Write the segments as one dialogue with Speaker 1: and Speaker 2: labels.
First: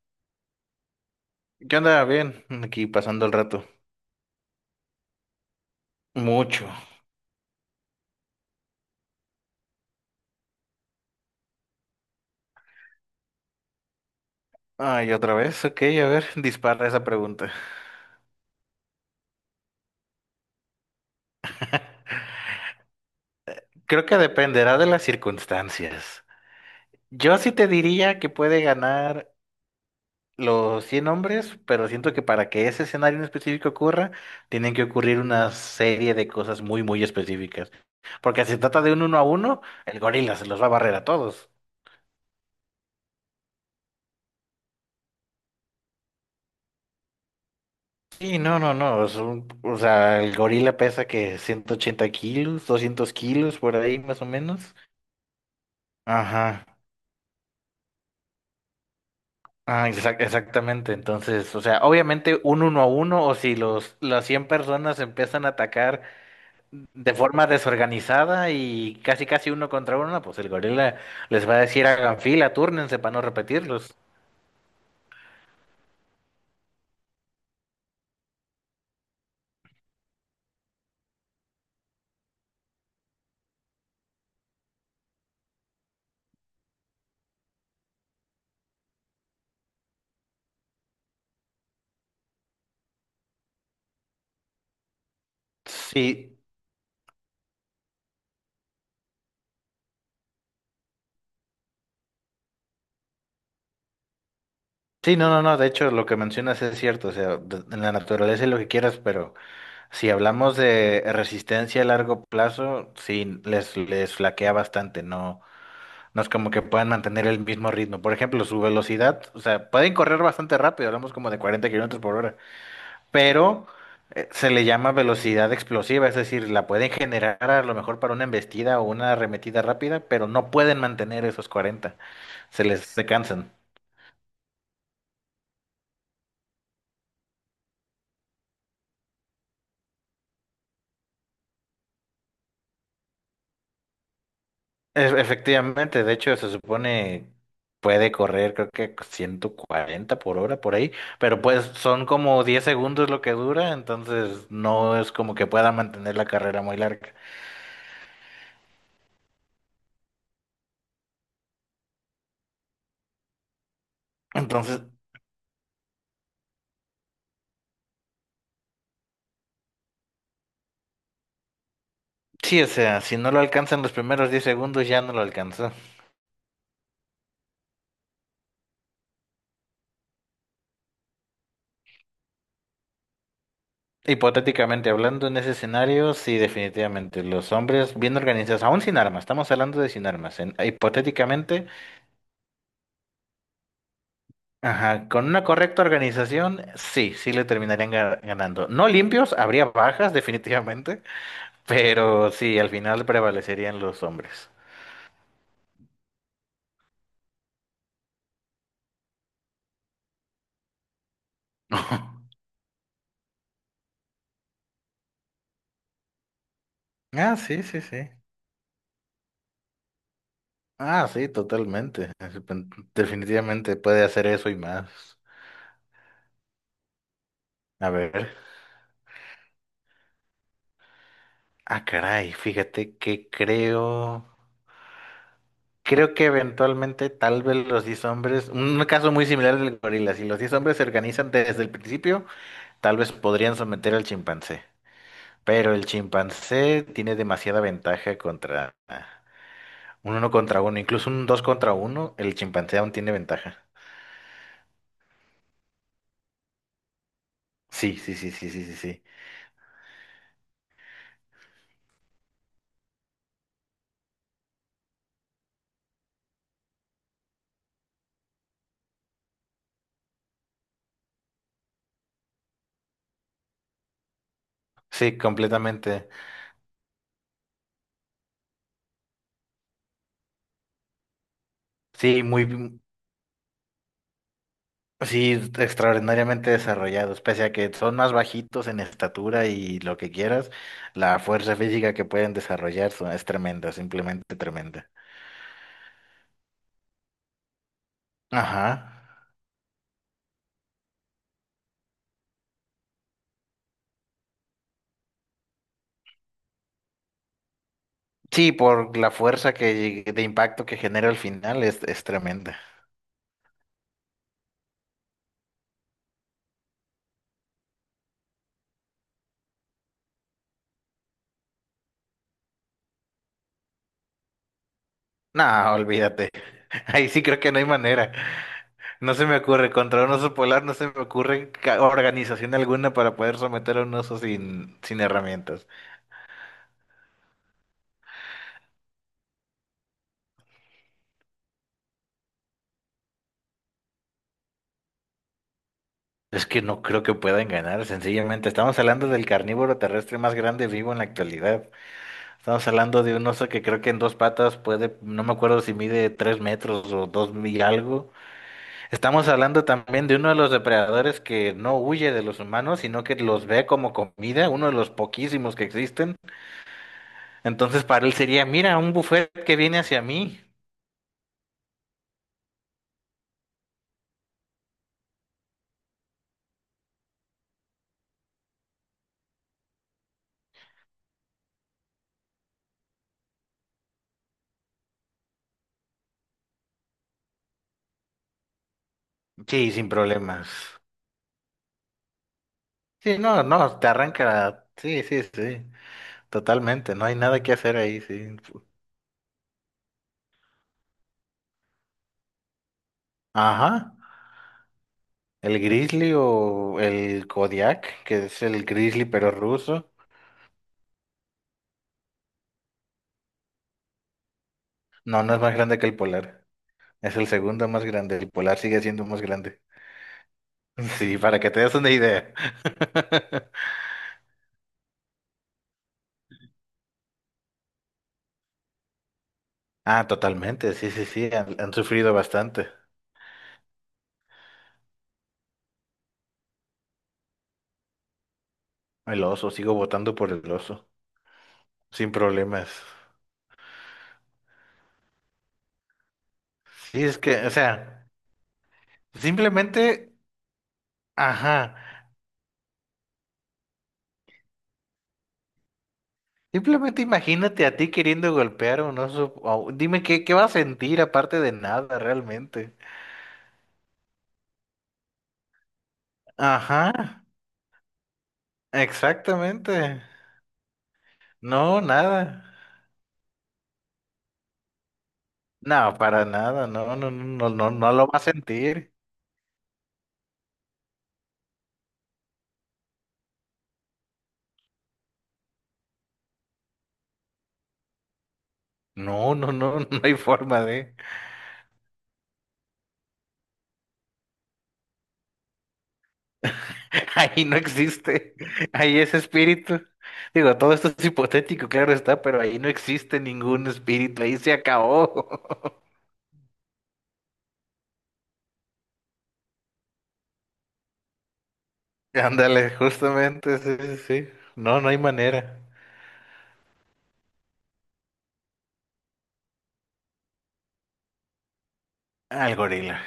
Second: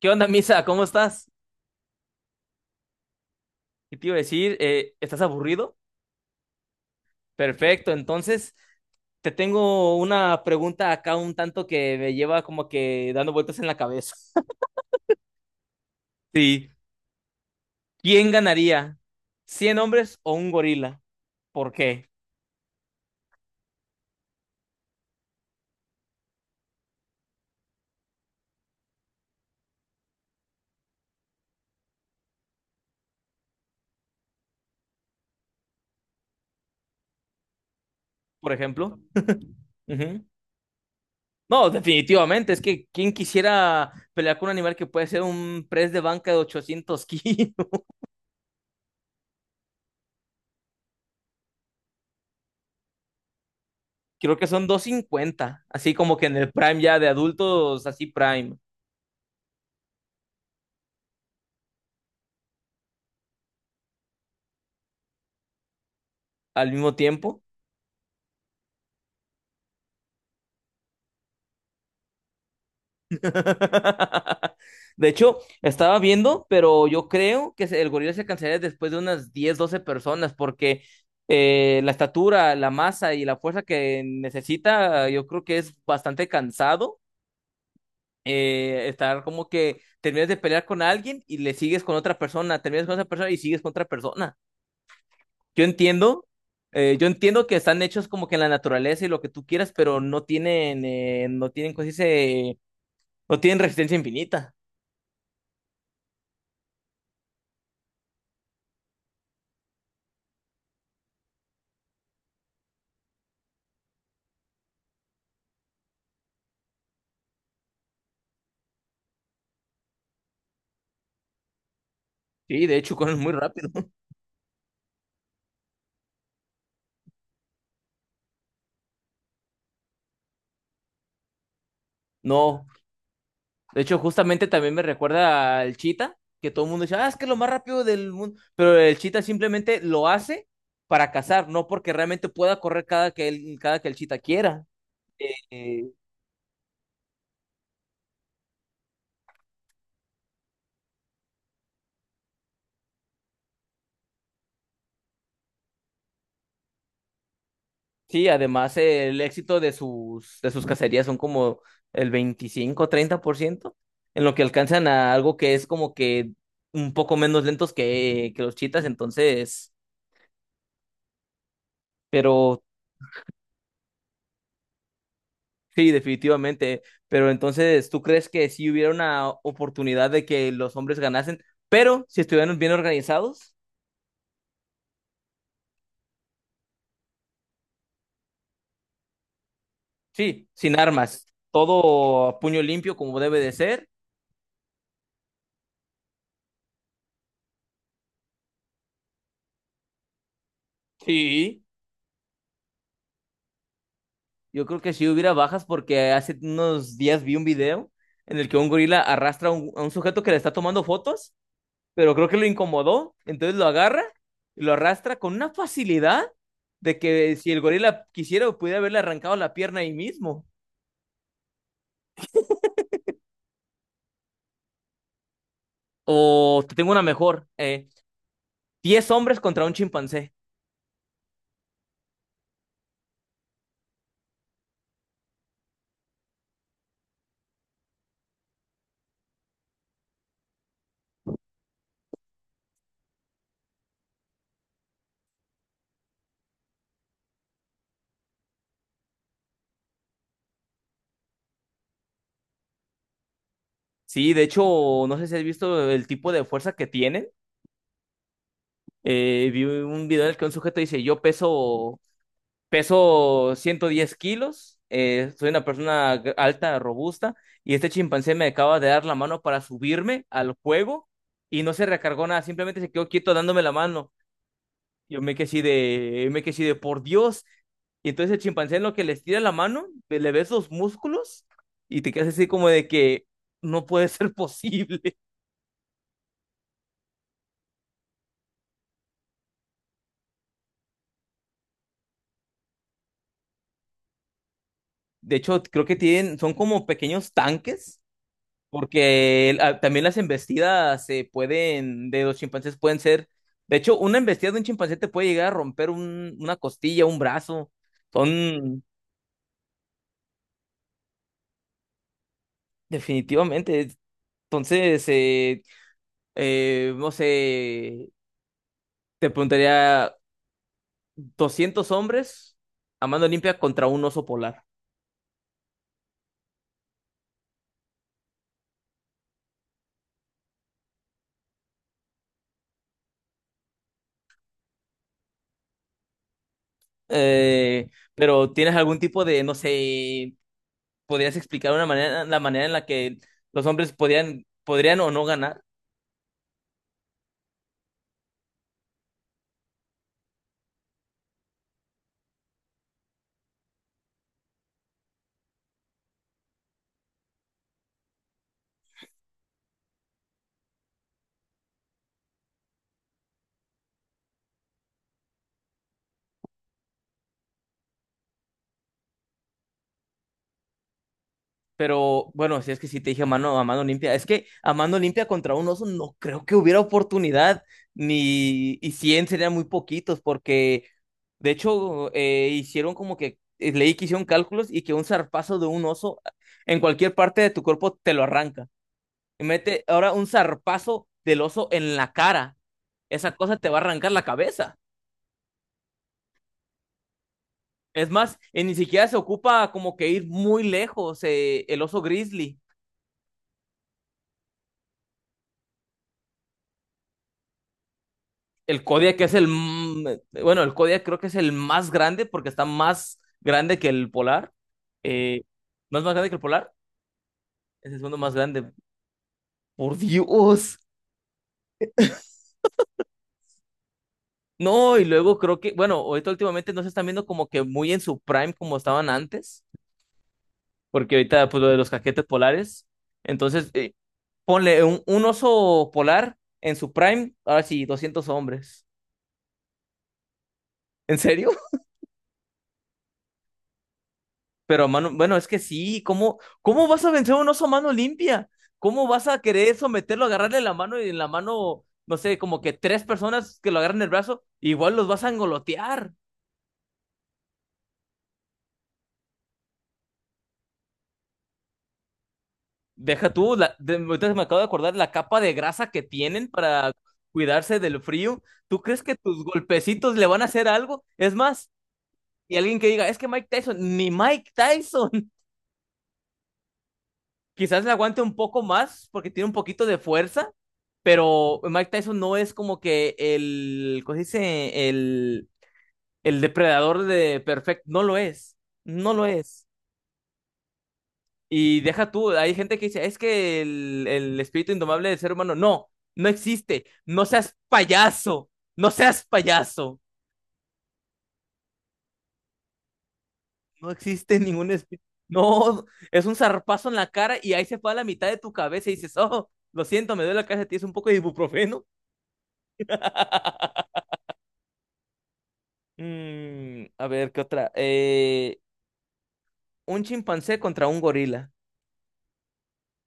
Speaker 1: ¿Qué onda, Misa? ¿Cómo estás?
Speaker 2: ¿Qué onda? Bien, aquí pasando el rato.
Speaker 1: Y te iba a decir, ¿estás aburrido?
Speaker 2: Mucho.
Speaker 1: Perfecto, entonces te tengo una pregunta acá un tanto que me lleva como que dando vueltas en la cabeza.
Speaker 2: Ay, otra vez. Ok, a ver,
Speaker 1: Sí.
Speaker 2: dispara esa pregunta.
Speaker 1: ¿Quién ganaría? ¿Cien hombres o un gorila? ¿Por qué?
Speaker 2: Creo que dependerá de las circunstancias. Yo sí te diría que puede ganar los 100 hombres, pero siento que para que ese escenario en específico ocurra, tienen que ocurrir una serie de cosas muy, muy específicas. Porque
Speaker 1: Por
Speaker 2: si se trata de
Speaker 1: ejemplo.
Speaker 2: un uno a uno, el
Speaker 1: Ujú.
Speaker 2: gorila se los va a barrer a todos.
Speaker 1: No, definitivamente, es que ¿quién quisiera pelear con un animal que puede ser un press de banca de 800 kilos?
Speaker 2: Sí, no, no, no. O sea, el gorila pesa que 180 kilos, 200 kilos, por ahí más o
Speaker 1: Creo que son
Speaker 2: menos.
Speaker 1: doscientos cincuenta, así como que en el
Speaker 2: Ajá.
Speaker 1: prime ya de adultos, así prime,
Speaker 2: Ah, exactamente. Entonces, o sea, obviamente un uno a uno, o si las 100 personas empiezan a atacar
Speaker 1: al mismo
Speaker 2: de
Speaker 1: tiempo.
Speaker 2: forma desorganizada y casi casi uno contra uno, pues el gorila les va a decir hagan fila, túrnense para no repetirlos.
Speaker 1: De hecho, estaba viendo, pero yo creo que el gorila se cansaría después de unas 10 12 personas, porque la estatura, la masa y la fuerza que necesita, yo creo que es bastante cansado, estar como que terminas de pelear con alguien y le sigues con otra persona, terminas con esa persona y sigues con otra persona. Yo entiendo,
Speaker 2: Sí,
Speaker 1: que están hechos como que en la naturaleza y lo que tú quieras, pero no tienen, ¿cómo se dice? No tienen resistencia infinita.
Speaker 2: sí, no, no, no, de hecho lo que mencionas es cierto, o sea, en la naturaleza es lo que quieras, pero si hablamos de resistencia a largo plazo, sí, les flaquea bastante, no. No es como que puedan mantener el mismo ritmo. Por ejemplo, su velocidad, o sea, pueden correr bastante rápido, hablamos como de 40 kilómetros por hora,
Speaker 1: Sí, de hecho, corren muy
Speaker 2: pero
Speaker 1: rápido.
Speaker 2: se le llama velocidad explosiva, es decir, la pueden generar a lo mejor para una embestida o una arremetida rápida, pero no pueden mantener esos 40,
Speaker 1: No,
Speaker 2: se cansan.
Speaker 1: de hecho, justamente también me recuerda al Cheetah, que todo el mundo dice, ah, es que es lo más rápido del mundo, pero el Cheetah simplemente lo hace para cazar, no porque realmente pueda correr cada que el Cheetah quiera. Eh,
Speaker 2: Efectivamente, de hecho, se supone puede correr, creo que 140 por hora por ahí, pero pues son como 10 segundos lo que dura, entonces no es como que pueda mantener la carrera muy larga.
Speaker 1: sí, además el éxito de de sus cacerías son como el 25, 30%, en lo que
Speaker 2: Entonces,
Speaker 1: alcanzan a algo que es como que un poco menos lentos que los Cheetahs, entonces, pero
Speaker 2: sí, o sea, si no lo alcanzan los primeros 10 segundos, ya no lo alcanzó.
Speaker 1: sí, definitivamente. Pero entonces, ¿tú crees que sí hubiera una oportunidad de que los hombres ganasen, pero si estuvieran bien organizados?
Speaker 2: Hipotéticamente hablando en ese escenario, sí, definitivamente. Los hombres bien organizados, aún sin armas, estamos hablando de sin armas.
Speaker 1: Sí,
Speaker 2: en-
Speaker 1: sin armas,
Speaker 2: hipotéticamente,
Speaker 1: todo a puño limpio como debe de ser.
Speaker 2: ajá, con una correcta organización, sí, sí le terminarían ganando. No limpios, habría bajas, definitivamente,
Speaker 1: Sí,
Speaker 2: pero sí, al final prevalecerían los hombres.
Speaker 1: yo creo que sí hubiera bajas porque hace unos días vi un video en el que un gorila arrastra a a un sujeto que le está tomando fotos, pero creo que lo incomodó, entonces lo agarra y lo arrastra con una facilidad de que
Speaker 2: Ah,
Speaker 1: si el
Speaker 2: sí, sí,
Speaker 1: gorila
Speaker 2: sí.
Speaker 1: quisiera, pudiera haberle arrancado la pierna ahí mismo.
Speaker 2: Ah, sí, totalmente. Definitivamente puede hacer eso y más.
Speaker 1: O te tengo una mejor.
Speaker 2: A ver.
Speaker 1: 10 hombres contra un chimpancé.
Speaker 2: Ah, caray, fíjate que creo que eventualmente tal vez los 10 hombres, un caso muy similar del gorila, si los 10 hombres se organizan desde el principio, tal vez podrían someter al chimpancé, pero el chimpancé tiene demasiada ventaja contra un uno contra uno, incluso un dos contra uno, el chimpancé aún tiene ventaja.
Speaker 1: Sí, de hecho, no sé si has visto el tipo de fuerza que tienen.
Speaker 2: Sí, sí, sí, sí, sí, sí, sí.
Speaker 1: Vi un video en el que un sujeto dice, peso 110 kilos, soy una persona alta, robusta, y este chimpancé me acaba de dar la mano para subirme al juego y no se recargó nada, simplemente se quedó quieto dándome la mano.
Speaker 2: Sí,
Speaker 1: Yo me quedé así
Speaker 2: completamente.
Speaker 1: de, me quedé así de, por Dios. Y entonces el chimpancé en lo que les tira la mano, le ves los músculos y te
Speaker 2: Sí,
Speaker 1: quedas así como
Speaker 2: muy.
Speaker 1: de que no puede ser posible.
Speaker 2: Sí, extraordinariamente desarrollados, pese a que son más bajitos en estatura y lo que quieras, la fuerza física que pueden desarrollar es tremenda, simplemente tremenda.
Speaker 1: De hecho, creo que tienen, son como pequeños tanques,
Speaker 2: Ajá.
Speaker 1: porque también las embestidas se pueden, de los chimpancés pueden ser, de hecho, una embestida de un chimpancé te puede llegar a romper una costilla, un brazo.
Speaker 2: Sí,
Speaker 1: Son,
Speaker 2: por la fuerza de impacto que genera al final es tremenda.
Speaker 1: definitivamente. Entonces, no sé, te preguntaría... 200 hombres a mano limpia contra un oso polar.
Speaker 2: No, olvídate. Ahí sí creo que no hay manera. No se me ocurre, contra un oso polar no se me ocurre organización alguna para poder someter a un oso sin herramientas.
Speaker 1: Pero ¿tienes algún tipo de, no sé, podrías explicar una manera, la manera en la que los hombres podrían o no ganar?
Speaker 2: Es que no creo que puedan ganar, sencillamente. Estamos hablando del carnívoro terrestre más grande vivo en la actualidad. Estamos hablando de un oso que creo que en dos patas puede, no me acuerdo si mide 3 metros o dos y algo. Estamos hablando también de uno de los depredadores que no huye de los humanos, sino que los ve como comida, uno de los poquísimos que existen. Entonces para él sería, mira, un buffet que viene hacia mí.
Speaker 1: Pero bueno, si es que sí te dije a mano limpia, es que a mano limpia contra un oso no creo que hubiera oportunidad, ni y 100 serían muy poquitos, porque de hecho hicieron como que, leí que hicieron cálculos y que un zarpazo de un oso en cualquier parte de tu cuerpo te lo arranca. Y
Speaker 2: Sí,
Speaker 1: mete
Speaker 2: sin
Speaker 1: ahora un
Speaker 2: problemas.
Speaker 1: zarpazo del oso en la cara.
Speaker 2: Sí,
Speaker 1: Esa
Speaker 2: no,
Speaker 1: cosa te va
Speaker 2: no,
Speaker 1: a
Speaker 2: te
Speaker 1: arrancar la
Speaker 2: arranca.
Speaker 1: cabeza.
Speaker 2: Sí, sí, sí. Totalmente, no hay nada que hacer ahí,
Speaker 1: Es
Speaker 2: sí.
Speaker 1: más, ni siquiera se ocupa como que ir muy lejos, el oso grizzly.
Speaker 2: Ajá, el grizzly o el Kodiak, que es el
Speaker 1: El
Speaker 2: grizzly
Speaker 1: Kodiak
Speaker 2: pero
Speaker 1: es el,
Speaker 2: ruso.
Speaker 1: bueno, el Kodiak creo que es el más grande porque está más grande que el polar.
Speaker 2: No, no es
Speaker 1: Eh,
Speaker 2: más grande que el
Speaker 1: ¿No es más grande que el
Speaker 2: polar.
Speaker 1: polar?
Speaker 2: Es el segundo más
Speaker 1: Es el
Speaker 2: grande.
Speaker 1: segundo
Speaker 2: El
Speaker 1: más
Speaker 2: polar
Speaker 1: grande.
Speaker 2: sigue siendo más grande.
Speaker 1: Por Dios.
Speaker 2: Sí, para que te des una idea.
Speaker 1: No, y luego creo que, bueno, ahorita últimamente no se están viendo como que muy en su prime como estaban antes,
Speaker 2: Ah, totalmente. Sí, sí,
Speaker 1: porque
Speaker 2: sí.
Speaker 1: ahorita pues
Speaker 2: Han,
Speaker 1: lo
Speaker 2: han
Speaker 1: de los
Speaker 2: sufrido
Speaker 1: caquetes
Speaker 2: bastante.
Speaker 1: polares. Entonces, ponle un oso polar en su prime, ahora sí, 200 hombres.
Speaker 2: El oso, sigo votando por el oso.
Speaker 1: ¿En serio?
Speaker 2: Sin problemas.
Speaker 1: Pero mano, bueno, es que sí, ¿cómo vas
Speaker 2: Sí,
Speaker 1: a
Speaker 2: es
Speaker 1: vencer
Speaker 2: que,
Speaker 1: a un
Speaker 2: o
Speaker 1: oso mano
Speaker 2: sea,
Speaker 1: limpia? ¿Cómo vas a querer
Speaker 2: simplemente,
Speaker 1: someterlo, agarrarle la mano y en la
Speaker 2: ajá.
Speaker 1: mano, no sé, como que tres personas que lo agarran el brazo, igual los vas a engolotear?
Speaker 2: Simplemente imagínate a ti queriendo golpear a un oso. Dime qué va a sentir aparte de nada realmente.
Speaker 1: Deja tú, ahorita me acabo de acordar la capa de grasa que tienen para
Speaker 2: Ajá,
Speaker 1: cuidarse del frío. ¿Tú crees que tus
Speaker 2: exactamente.
Speaker 1: golpecitos le van a hacer algo? Es más,
Speaker 2: No, nada.
Speaker 1: y alguien que diga, es que Mike Tyson, ni Mike Tyson,
Speaker 2: No, para nada. No, no, no, no, no,
Speaker 1: quizás le
Speaker 2: no lo va a
Speaker 1: aguante un poco
Speaker 2: sentir.
Speaker 1: más porque tiene un poquito de fuerza, pero Mike Tyson no es como que el, ¿cómo se dice? El depredador de Perfect, no lo es, no lo
Speaker 2: No, no,
Speaker 1: es.
Speaker 2: no, no hay forma de.
Speaker 1: Y deja tú, hay gente que dice, es que el espíritu indomable del ser humano, no existe, no
Speaker 2: Ahí
Speaker 1: seas
Speaker 2: no existe.
Speaker 1: payaso, no
Speaker 2: Ahí es
Speaker 1: seas
Speaker 2: espíritu.
Speaker 1: payaso.
Speaker 2: Digo, todo esto es hipotético, claro está, pero ahí no existe ningún
Speaker 1: No
Speaker 2: espíritu. Ahí
Speaker 1: existe
Speaker 2: se
Speaker 1: ningún espíritu.
Speaker 2: acabó.
Speaker 1: No, es un zarpazo en la cara y ahí se fue a la mitad de tu cabeza y dices, oh, lo siento, me duele la cabeza, tienes un poco de ibuprofeno.
Speaker 2: Ándale, justamente, sí, sí, sí. No, no hay manera.
Speaker 1: Mm, a ver, ¿qué otra? Un chimpancé contra un gorila.
Speaker 2: Al gorila.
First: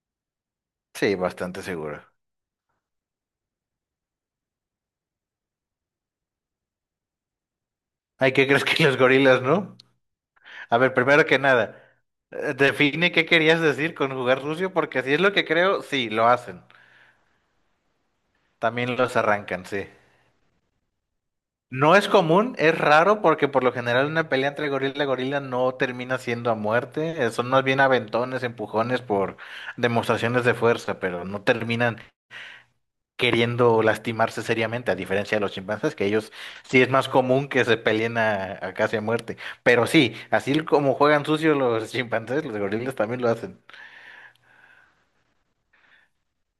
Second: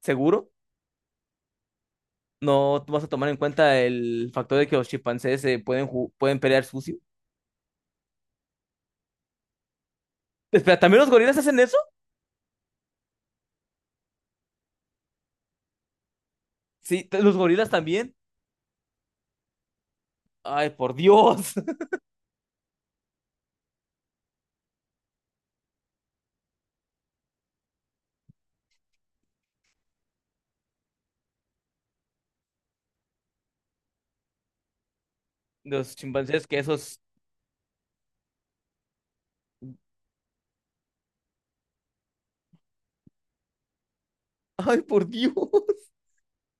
Speaker 1: ¿Seguro?
Speaker 2: Sí, bastante seguro.
Speaker 1: No vas a tomar en cuenta el factor de que los chimpancés se pueden, pueden pelear sucio.
Speaker 2: Ay, ¿qué crees que los gorilas, no?
Speaker 1: Espera,
Speaker 2: A ver,
Speaker 1: ¿también los
Speaker 2: primero
Speaker 1: gorilas
Speaker 2: que
Speaker 1: hacen eso?
Speaker 2: nada, define qué querías decir con jugar sucio, porque si es lo que creo, sí, lo hacen.
Speaker 1: Sí, los gorilas también.
Speaker 2: También los arrancan, sí.
Speaker 1: Ay, por Dios.
Speaker 2: No es común, es raro, porque por lo general una pelea entre gorila y gorila no termina siendo a muerte. Son más bien aventones, empujones por demostraciones de fuerza, pero no terminan queriendo lastimarse seriamente, a diferencia de los chimpancés,
Speaker 1: Los
Speaker 2: que ellos
Speaker 1: chimpancés que
Speaker 2: sí es
Speaker 1: esos.
Speaker 2: más común que se peleen a, casi a muerte. Pero sí, así como juegan sucio los chimpancés, los gorilas también lo hacen.
Speaker 1: Ay, por Dios.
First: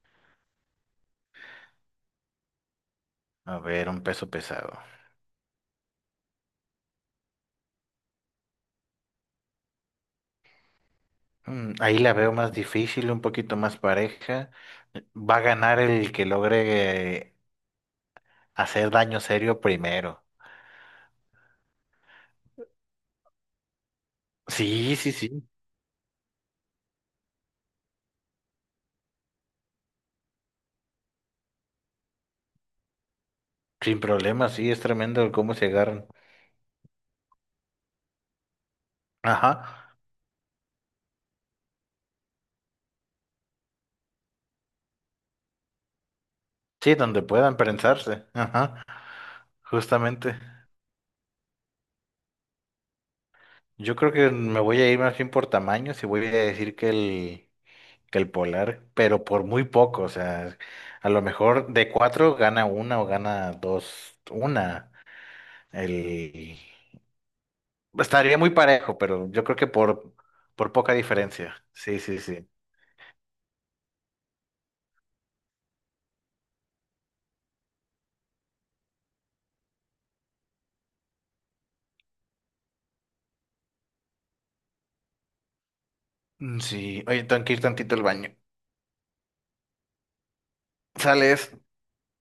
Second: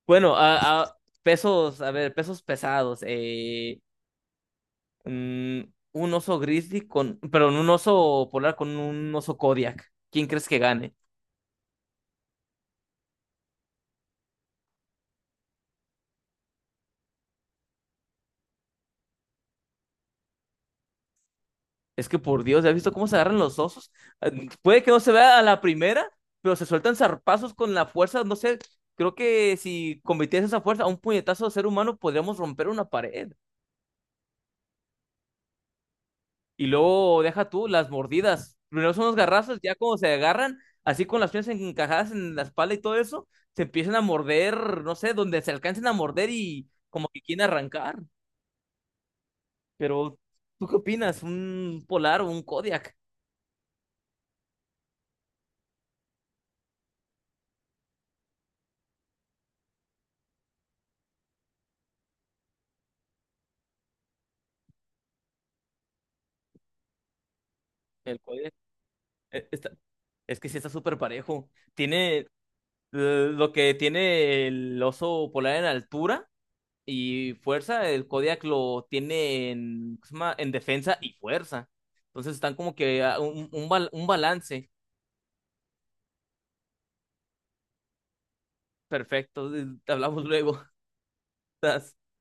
Speaker 1: Bueno, pesos, a ver, pesos pesados.
Speaker 2: A ver, un peso pesado.
Speaker 1: Mm, un oso grizzly con, perdón, un oso polar con un oso Kodiak. ¿Quién crees que gane?
Speaker 2: Ahí la veo más difícil, un poquito más pareja. Va a ganar el que logre hacer daño serio primero.
Speaker 1: Es que por Dios, ¿ya has visto cómo se agarran los osos? Puede que
Speaker 2: Sí,
Speaker 1: no se
Speaker 2: sí,
Speaker 1: vea a
Speaker 2: sí.
Speaker 1: la primera, pero se sueltan zarpazos con la fuerza. No sé, creo que si convirtiese esa fuerza a un puñetazo de ser humano, podríamos romper una pared.
Speaker 2: Sin problema, sí, es tremendo el cómo se agarran.
Speaker 1: Y luego deja tú las mordidas. Primero son los
Speaker 2: Ajá.
Speaker 1: garrazos, ya como se agarran, así con las piernas encajadas en la espalda y todo eso, se empiezan a morder, no sé, donde se alcancen a morder y
Speaker 2: Sí,
Speaker 1: como que
Speaker 2: donde
Speaker 1: quieren
Speaker 2: puedan
Speaker 1: arrancar.
Speaker 2: prensarse. Ajá.
Speaker 1: Pero,
Speaker 2: Justamente.
Speaker 1: ¿tú qué opinas? ¿Un polar o un Kodiak?
Speaker 2: Yo creo que me voy a ir más bien por tamaños y voy a decir que el polar, pero por muy poco. O sea, a lo mejor de cuatro gana una o gana dos, una. El...
Speaker 1: El
Speaker 2: Estaría muy
Speaker 1: Kodiak.
Speaker 2: parejo, pero yo
Speaker 1: eh,
Speaker 2: creo que
Speaker 1: está-
Speaker 2: por,
Speaker 1: es que sí está
Speaker 2: por poca
Speaker 1: súper parejo.
Speaker 2: diferencia. Sí,
Speaker 1: Tiene
Speaker 2: sí, sí.
Speaker 1: lo que tiene el oso polar en altura y fuerza, el Kodiak lo tiene en, ¿cómo se llama? En defensa y fuerza. Entonces están como que a un balance
Speaker 2: Mm, sí. Oye, tengo que ir tantito al baño.
Speaker 1: perfecto. Hablamos luego.
Speaker 2: Sales.